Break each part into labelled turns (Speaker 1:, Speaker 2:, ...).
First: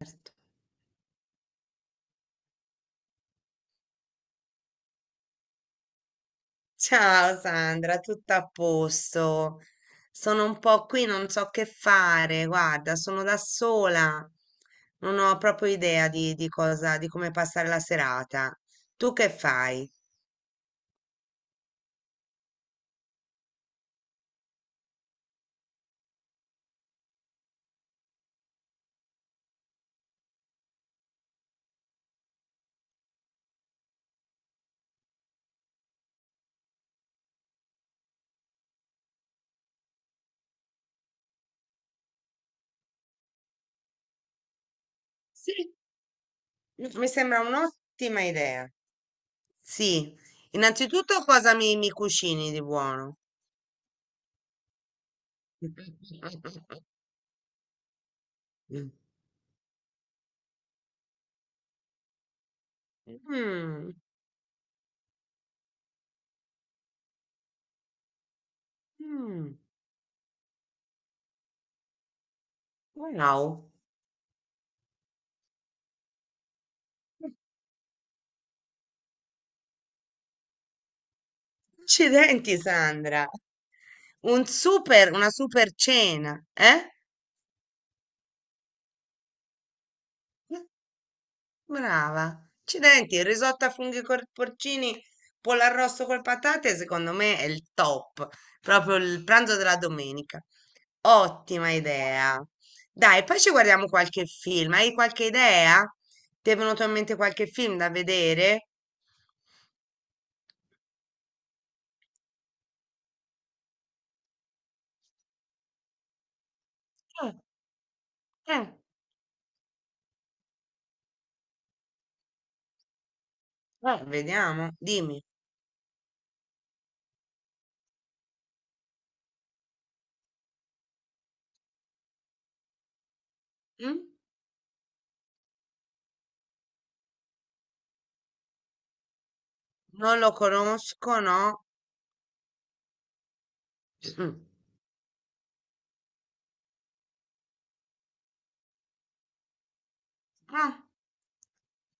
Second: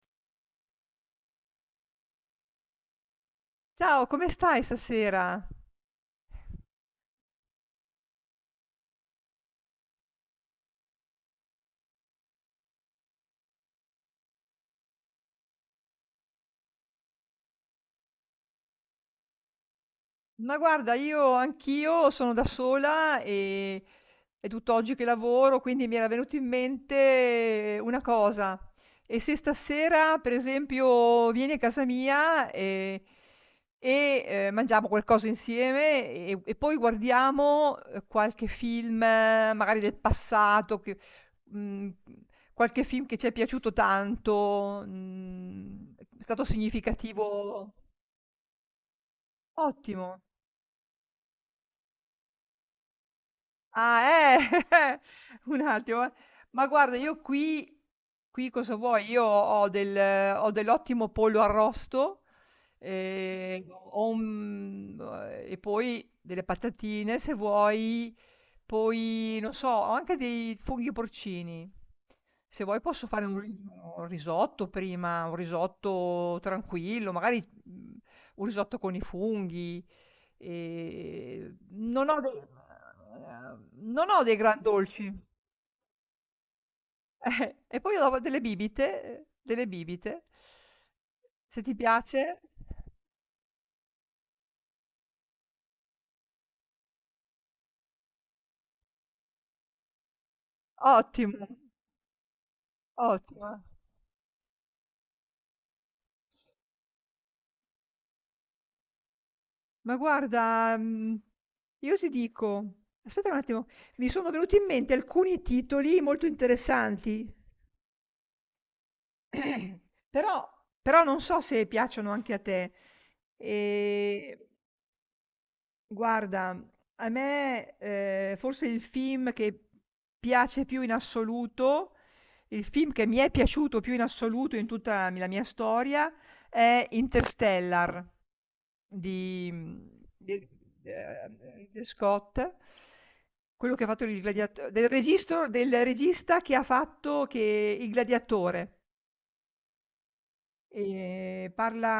Speaker 1: Certo.
Speaker 2: Ciao, come stai stasera?
Speaker 1: Ciao Sandra, tutto a posto. Sono un po' qui, non so che fare. Guarda, sono da sola. Non ho proprio idea di come passare la serata. Tu che fai?
Speaker 2: Ma guarda, io anch'io sono da sola e è tutt'oggi che lavoro, quindi mi era venuto in mente una cosa. E se stasera, per esempio, vieni a casa mia mangiamo qualcosa insieme e poi guardiamo qualche film, magari del passato, mm, qualche film che ci è piaciuto tanto,
Speaker 1: Sì,
Speaker 2: è stato
Speaker 1: mi sembra
Speaker 2: significativo.
Speaker 1: un'ottima idea. Sì,
Speaker 2: Ottimo.
Speaker 1: innanzitutto cosa mi cucini di buono?
Speaker 2: Ah, eh! Un attimo, eh. Ma guarda, io qui cosa vuoi? Io ho dell'ottimo pollo arrosto,
Speaker 1: Mm.
Speaker 2: ho un e poi delle patatine se vuoi. Poi non
Speaker 1: Mm.
Speaker 2: so, ho anche dei funghi porcini. Se vuoi posso fare
Speaker 1: Wow,
Speaker 2: un risotto prima, un risotto tranquillo, magari, un risotto con i funghi.
Speaker 1: accidenti Sandra.
Speaker 2: Non ho dei
Speaker 1: Un
Speaker 2: gran dolci.
Speaker 1: super, una super cena, eh?
Speaker 2: E poi ho delle bibite. Se ti piace?
Speaker 1: Brava. Accidenti, il risotto a funghi col porcini, pollo arrosto col patate, secondo me è il top, proprio il pranzo della domenica.
Speaker 2: Ottimo,
Speaker 1: Ottima idea. Dai, poi
Speaker 2: ottimo.
Speaker 1: ci guardiamo qualche film. Hai qualche idea? Ti è venuto in mente qualche film da vedere?
Speaker 2: Ma guarda, io ti dico, aspetta un attimo, mi sono venuti in mente alcuni titoli molto interessanti,
Speaker 1: Mm, mm,
Speaker 2: però non so se piacciono anche a te. Ehm
Speaker 1: vediamo, dimmi.
Speaker 2: Guarda, a me, forse il film che piace più in assoluto il film che mi è piaciuto più
Speaker 1: Mm?
Speaker 2: in assoluto in tutta la mia storia è Interstellar di mhmm,
Speaker 1: Non lo
Speaker 2: del
Speaker 1: conosco, no?
Speaker 2: di Scott, quello che ha fatto il
Speaker 1: Mm.
Speaker 2: gladiato del registro del regista che ha fatto che Il gladiatore.
Speaker 1: Ah.
Speaker 2: Parla,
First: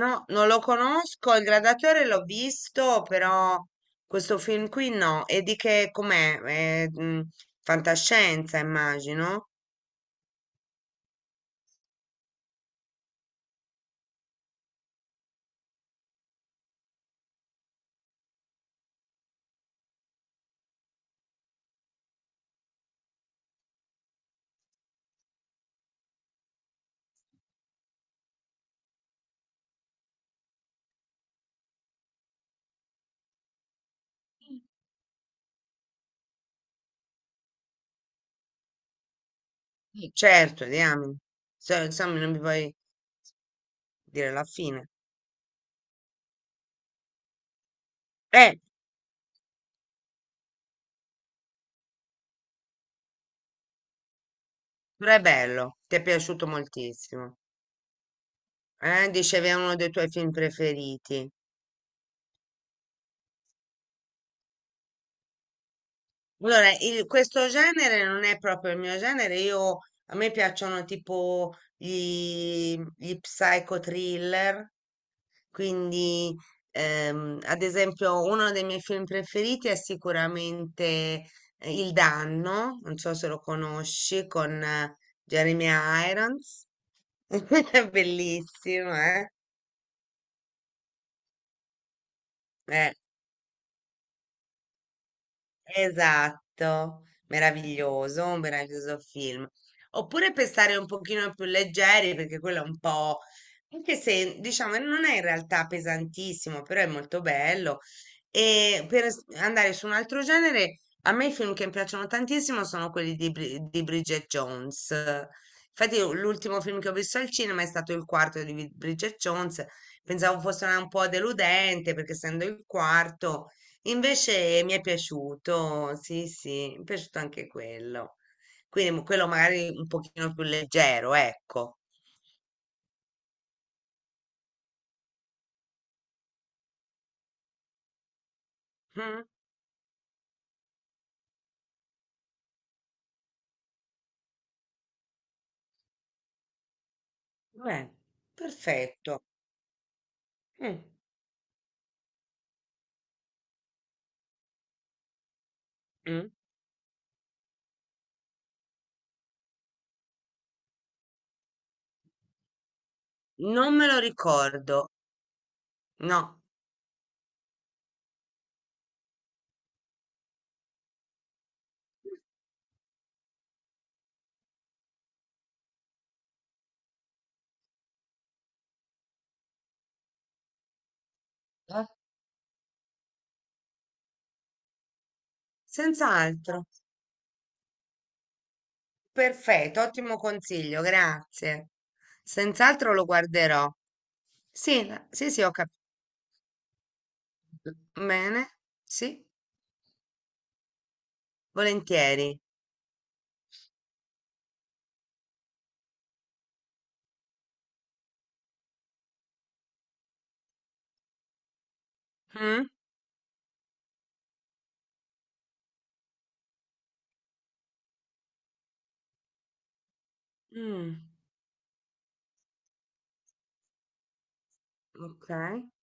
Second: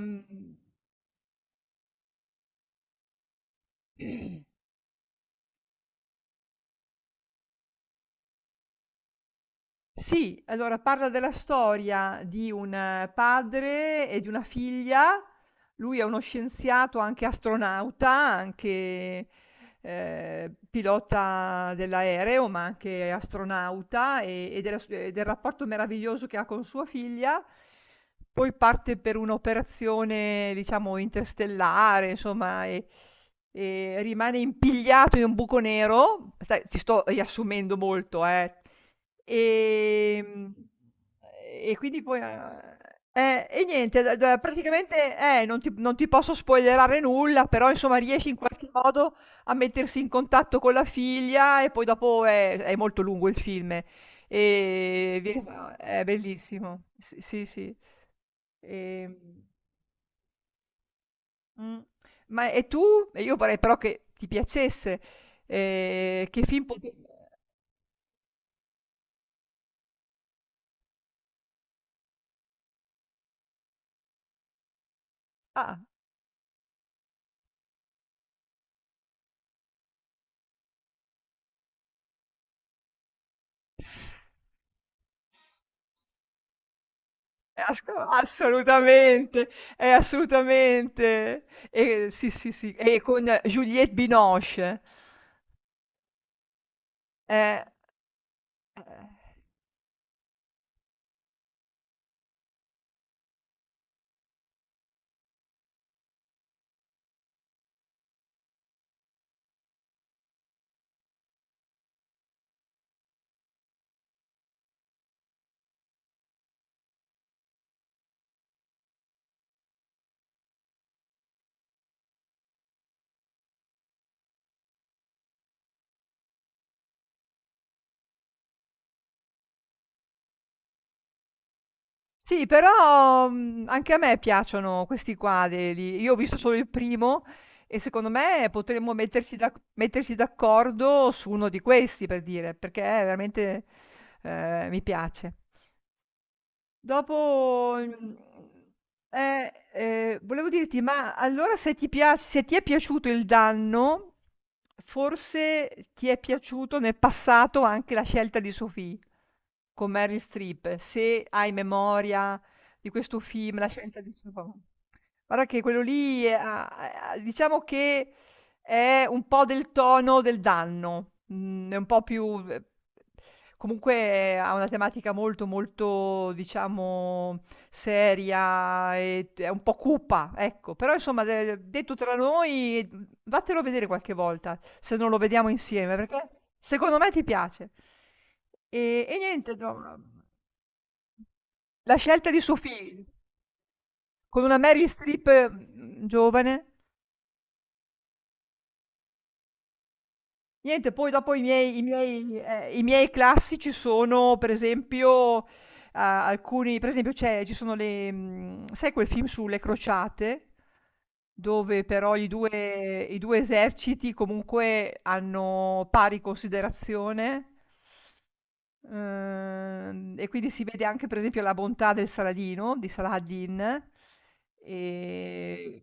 Speaker 1: No, non lo conosco, il Gladiatore l'ho visto, però questo film qui no. E di che com'è? È, mm, fantascienza, immagino.
Speaker 2: Sì, allora parla della storia di un padre e di una figlia. Lui è uno scienziato, anche astronauta, anche, pilota dell'aereo, ma anche astronauta e del rapporto meraviglioso che ha con sua figlia. Poi parte per un'operazione, diciamo, interstellare, insomma, e rimane impigliato in un buco nero. Stai Ti sto riassumendo molto, eh.
Speaker 1: Sì.
Speaker 2: Ehm
Speaker 1: Certo, diamine.
Speaker 2: e quindi
Speaker 1: Insomma,
Speaker 2: poi
Speaker 1: non mi vuoi
Speaker 2: a E niente, d
Speaker 1: dire
Speaker 2: d
Speaker 1: la fine.
Speaker 2: praticamente, non ti posso spoilerare nulla, però insomma riesce in
Speaker 1: Eh,
Speaker 2: qualche modo a mettersi in contatto con la figlia e poi dopo è molto lungo il film,
Speaker 1: però è
Speaker 2: viene fa
Speaker 1: bello, ti è
Speaker 2: è
Speaker 1: piaciuto
Speaker 2: bellissimo. S
Speaker 1: moltissimo.
Speaker 2: Sì, sì. Ehm,
Speaker 1: Dicevi è uno dei tuoi film preferiti.
Speaker 2: mh, ma e tu? E io vorrei però che ti piacesse, che film
Speaker 1: Allora,
Speaker 2: pote
Speaker 1: questo genere non è proprio il mio genere. Io, a me piacciono tipo gli psycho thriller.
Speaker 2: ah.
Speaker 1: Quindi, ad esempio, uno dei miei film preferiti è sicuramente Il Danno, non so se lo conosci, con Jeremy Irons. È
Speaker 2: Asco
Speaker 1: bellissimo, eh?
Speaker 2: Assolutamente, assolutamente. E sì, sì, sì,
Speaker 1: Eh,
Speaker 2: e con Juliette Binoche.
Speaker 1: Esatto,
Speaker 2: Eh,
Speaker 1: meraviglioso, un meraviglioso
Speaker 2: eh.
Speaker 1: film. Oppure per stare un pochino più leggeri, perché quello è un po', anche se diciamo non è in realtà pesantissimo, però è molto bello. E per andare su un altro genere, a me i film che mi piacciono tantissimo sono quelli di, di Bridget Jones. Infatti io l'ultimo film che ho visto al cinema è stato il quarto di Bridget Jones. Pensavo fosse un po' deludente, perché essendo il quarto. Invece mi è piaciuto, sì, sì, mi è piaciuto anche quello. Quindi quello magari un pochino più leggero, ecco.
Speaker 2: Sì, però, anche a me piacciono questi quadri lì. Io ho visto solo il primo e secondo me potremmo
Speaker 1: Mm,
Speaker 2: metterci d'accordo su uno di questi, per dire, perché veramente, mi piace. Dopo,
Speaker 1: beh,
Speaker 2: mhmm,
Speaker 1: perfetto.
Speaker 2: Volevo dirti,
Speaker 1: Mm,
Speaker 2: ma allora se ti è piaciuto Il danno, forse ti è
Speaker 1: mm.
Speaker 2: piaciuto nel passato anche La scelta di Sophie, con Meryl Streep. Se hai memoria di questo film, La
Speaker 1: Non me lo
Speaker 2: scelta di Sophie.
Speaker 1: ricordo,
Speaker 2: Guarda che quello lì,
Speaker 1: no.
Speaker 2: ha, diciamo che è un po' del tono del danno, mhmm, è un po' più v comunque, ha una tematica molto, molto, diciamo, seria e t è un po' cupa, ecco. Però insomma, de
Speaker 1: Eh?
Speaker 2: detto tra noi, vattelo a vedere qualche volta, se non lo vediamo insieme, perché
Speaker 1: Senz'altro.
Speaker 2: secondo me ti piace. E niente, no.
Speaker 1: Perfetto, ottimo consiglio, grazie.
Speaker 2: La scelta di suo
Speaker 1: Senz'altro
Speaker 2: figlio,
Speaker 1: lo guarderò.
Speaker 2: con una Meryl
Speaker 1: Sì, sì, sì,
Speaker 2: Streep,
Speaker 1: ho capito.
Speaker 2: giovane.
Speaker 1: Bene, sì,
Speaker 2: Niente, poi dopo i miei i miei
Speaker 1: volentieri.
Speaker 2: ehm, i miei classici sono per esempio, alcuni, per esempio c'è ci sono sai quel film sulle crociate? Dove però i
Speaker 1: Mm,
Speaker 2: 2 i 2 eserciti comunque hanno pari considerazione, e quindi si vede
Speaker 1: mm,
Speaker 2: anche per esempio la bontà del Saladino, di Saladin,
Speaker 1: ok.
Speaker 2: ehm,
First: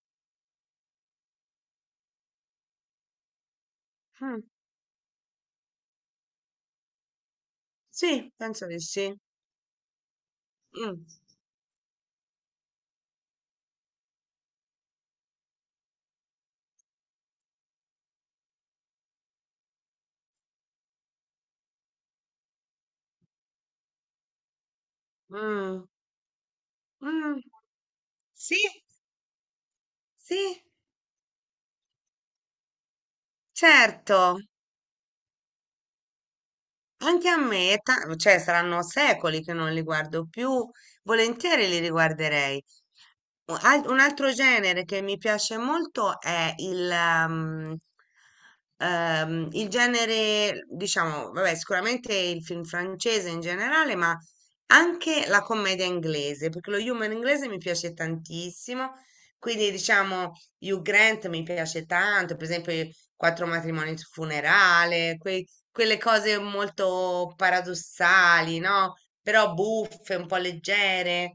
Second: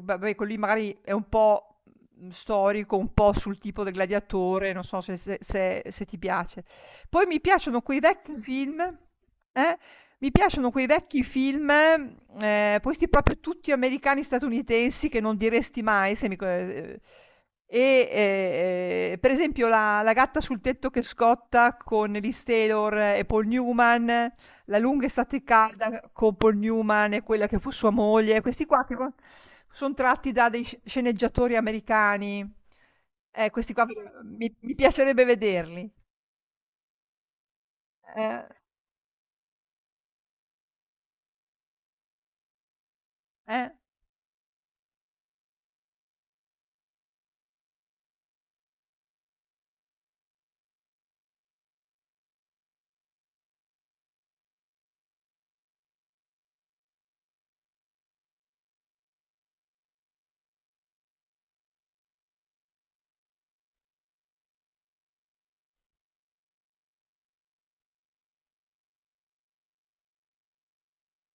Speaker 2: vabbè, quello lì magari è un po', storico, un po' sul tipo del
Speaker 1: Mm.
Speaker 2: gladiatore, non so se ti piace. Poi mi piacciono quei
Speaker 1: Sì,
Speaker 2: vecchi
Speaker 1: penso di
Speaker 2: film
Speaker 1: sì.
Speaker 2: eh, Mi piacciono quei
Speaker 1: Mh,
Speaker 2: vecchi film, questi proprio tutti americani, statunitensi, che non diresti mai, se mi co e, per esempio, La gatta sul tetto che scotta con Liz Taylor e Paul Newman, La lunga estate
Speaker 1: mh,
Speaker 2: calda con Paul Newman e
Speaker 1: mh.
Speaker 2: quella che fu sua moglie,
Speaker 1: Sì,
Speaker 2: questi qua che sono tratti
Speaker 1: sì,
Speaker 2: da dei sceneggiatori americani. Questi qua
Speaker 1: certo.
Speaker 2: mi piacerebbe vederli.
Speaker 1: Anche a me, è cioè
Speaker 2: Eh,
Speaker 1: saranno secoli che non li guardo più, volentieri li riguarderei. Un
Speaker 2: eh.
Speaker 1: al- un altro genere che mi piace molto è il, um, il genere, diciamo, vabbè, sicuramente il film francese in generale, ma anche la commedia inglese, perché lo humor inglese mi piace tantissimo. Quindi, diciamo, Hugh Grant mi piace tanto, per esempio, i Quattro matrimoni su funerale, quelle cose molto paradossali, no? Però buffe, un po' leggere.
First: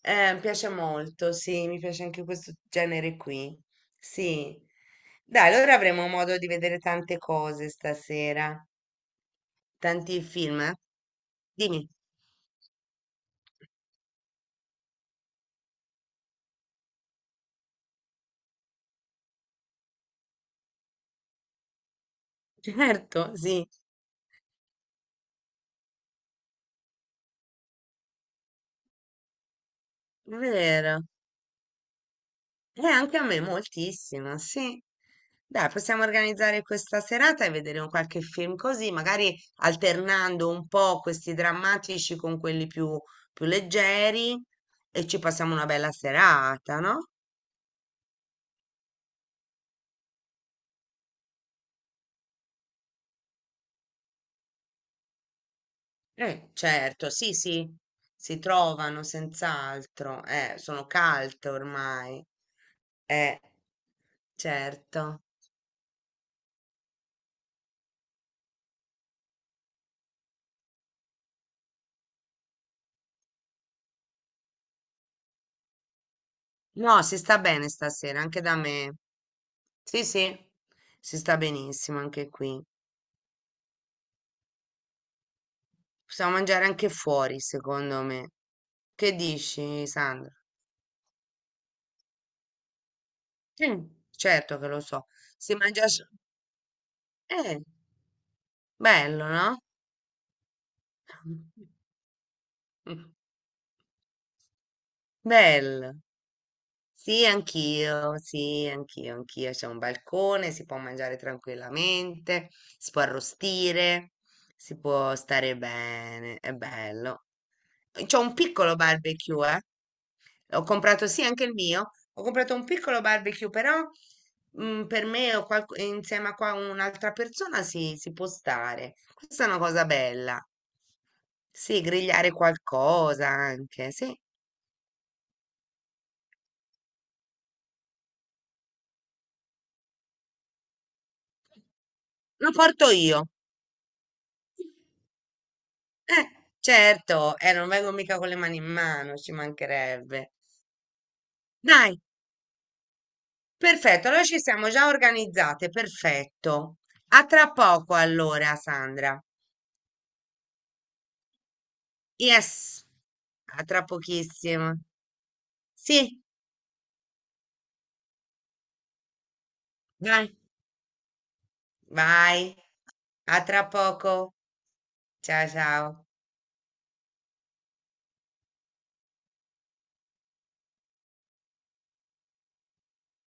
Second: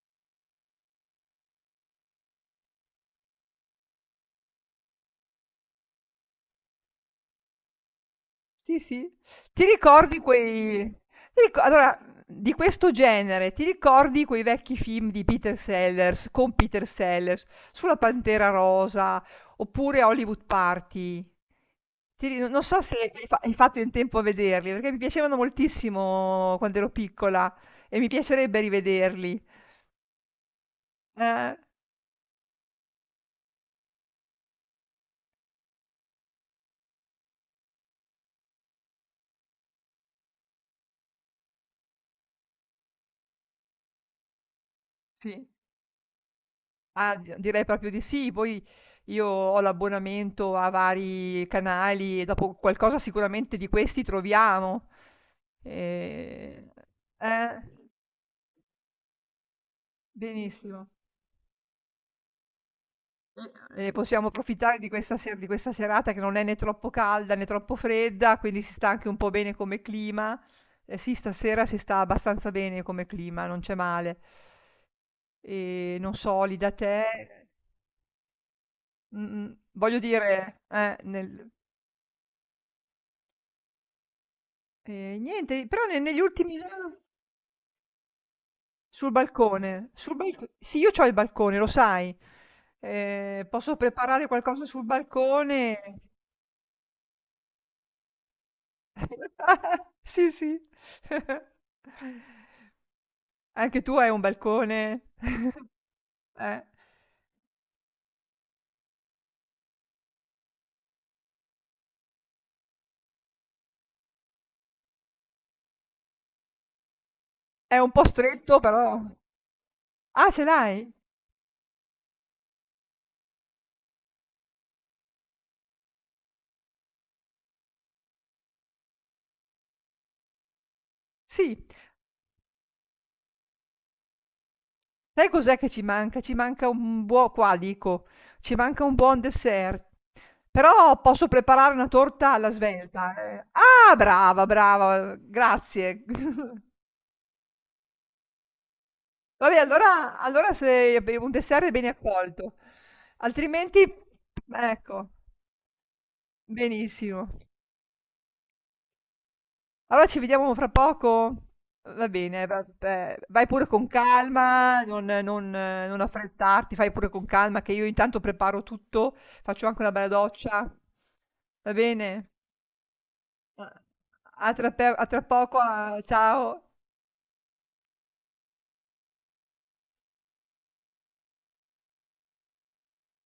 Speaker 1: Mi piace molto, sì, mi piace anche questo genere qui. Sì. Dai, allora avremo modo di vedere tante cose stasera,
Speaker 2: Sì, sì. Ti ricordi
Speaker 1: tanti film, eh?
Speaker 2: quei ti rico
Speaker 1: Dimmi.
Speaker 2: Allora, di questo genere, ti ricordi quei vecchi film di Peter Sellers con Peter Sellers, sulla Pantera Rosa, oppure Hollywood Party? Ti ri Non so se
Speaker 1: Certo,
Speaker 2: hai
Speaker 1: sì,
Speaker 2: fatto in tempo a vederli, perché mi piacevano moltissimo quando ero piccola e mi piacerebbe rivederli.
Speaker 1: è vero.
Speaker 2: Eh,
Speaker 1: Anche a me moltissimo, sì. Dai, possiamo organizzare questa serata e vedere un qualche film così, magari alternando un po' questi drammatici con quelli più, più leggeri e ci
Speaker 2: sì.
Speaker 1: passiamo una bella serata, no?
Speaker 2: Ah, d direi proprio di sì. Poi io ho l'abbonamento a vari canali e dopo qualcosa sicuramente di questi troviamo. Ehm,
Speaker 1: Certo, sì,
Speaker 2: eh,
Speaker 1: sì, si trovano senz'altro, sono
Speaker 2: Benissimo.
Speaker 1: calte ormai, eh,
Speaker 2: E possiamo approfittare di questa
Speaker 1: certo.
Speaker 2: serata, che non è né troppo calda né troppo fredda, quindi si sta anche un po' bene come clima. Eh sì, stasera si sta abbastanza bene come clima, non c'è male. Non so lì da te.
Speaker 1: No, si sta bene stasera, anche da me.
Speaker 2: Mh-mh, voglio
Speaker 1: Sì, sì,
Speaker 2: dire,
Speaker 1: si sta
Speaker 2: nel
Speaker 1: benissimo anche qui.
Speaker 2: E niente, però negli
Speaker 1: Possiamo
Speaker 2: ultimi
Speaker 1: mangiare anche
Speaker 2: giorni,
Speaker 1: fuori, secondo me.
Speaker 2: sul
Speaker 1: Che dici,
Speaker 2: balcone, sul
Speaker 1: Sandra?
Speaker 2: balco- sì, io ho il balcone, lo sai.
Speaker 1: Sì,
Speaker 2: Posso preparare
Speaker 1: certo
Speaker 2: qualcosa
Speaker 1: che lo
Speaker 2: sul
Speaker 1: so. Si
Speaker 2: balcone.
Speaker 1: mangia... s- Eh, bello, no?
Speaker 2: Sì, sì. Anche tu hai un balcone.
Speaker 1: Bello.
Speaker 2: Eh,
Speaker 1: Sì, anch'io, anch'io. C'è un balcone, si può mangiare tranquillamente, si può arrostire, si può stare bene, è bello.
Speaker 2: È un po'
Speaker 1: C'ho un
Speaker 2: stretto,
Speaker 1: piccolo
Speaker 2: però.
Speaker 1: barbecue, eh?
Speaker 2: Ah, ce
Speaker 1: Ho
Speaker 2: l'hai?
Speaker 1: comprato, sì, anche il mio. Ho comprato un piccolo barbecue, però mm, per me o insieme a qua un'altra persona sì, si può stare. Questa è una cosa bella.
Speaker 2: Sì.
Speaker 1: Sì, grigliare qualcosa anche, sì.
Speaker 2: Sai cos'è che ci manca? Ci manca un buo qua dico, Ci manca un buon dessert. Però posso preparare una torta alla
Speaker 1: Lo porto
Speaker 2: svelta,
Speaker 1: io.
Speaker 2: eh. Ah, brava, brava, grazie.
Speaker 1: Certo, non vengo mica con le mani in mano, ci
Speaker 2: Vabbè, allora,
Speaker 1: mancherebbe.
Speaker 2: se un dessert è ben
Speaker 1: Dai,
Speaker 2: accolto, altrimenti,
Speaker 1: perfetto, allora ci siamo già
Speaker 2: ecco,
Speaker 1: organizzate, perfetto. A
Speaker 2: benissimo.
Speaker 1: tra poco allora, Sandra.
Speaker 2: Allora ci vediamo fra poco? Va bene, va
Speaker 1: Yes,
Speaker 2: beh, vai
Speaker 1: a
Speaker 2: pure
Speaker 1: tra
Speaker 2: con
Speaker 1: pochissimo.
Speaker 2: calma, non non
Speaker 1: Sì,
Speaker 2: affrettarti, fai pure con calma che io intanto preparo tutto, faccio anche una bella
Speaker 1: dai.
Speaker 2: doccia. Va bene?
Speaker 1: Vai, a tra
Speaker 2: A
Speaker 1: poco.
Speaker 2: a tra
Speaker 1: Ciao
Speaker 2: poco,
Speaker 1: ciao.
Speaker 2: a ciao.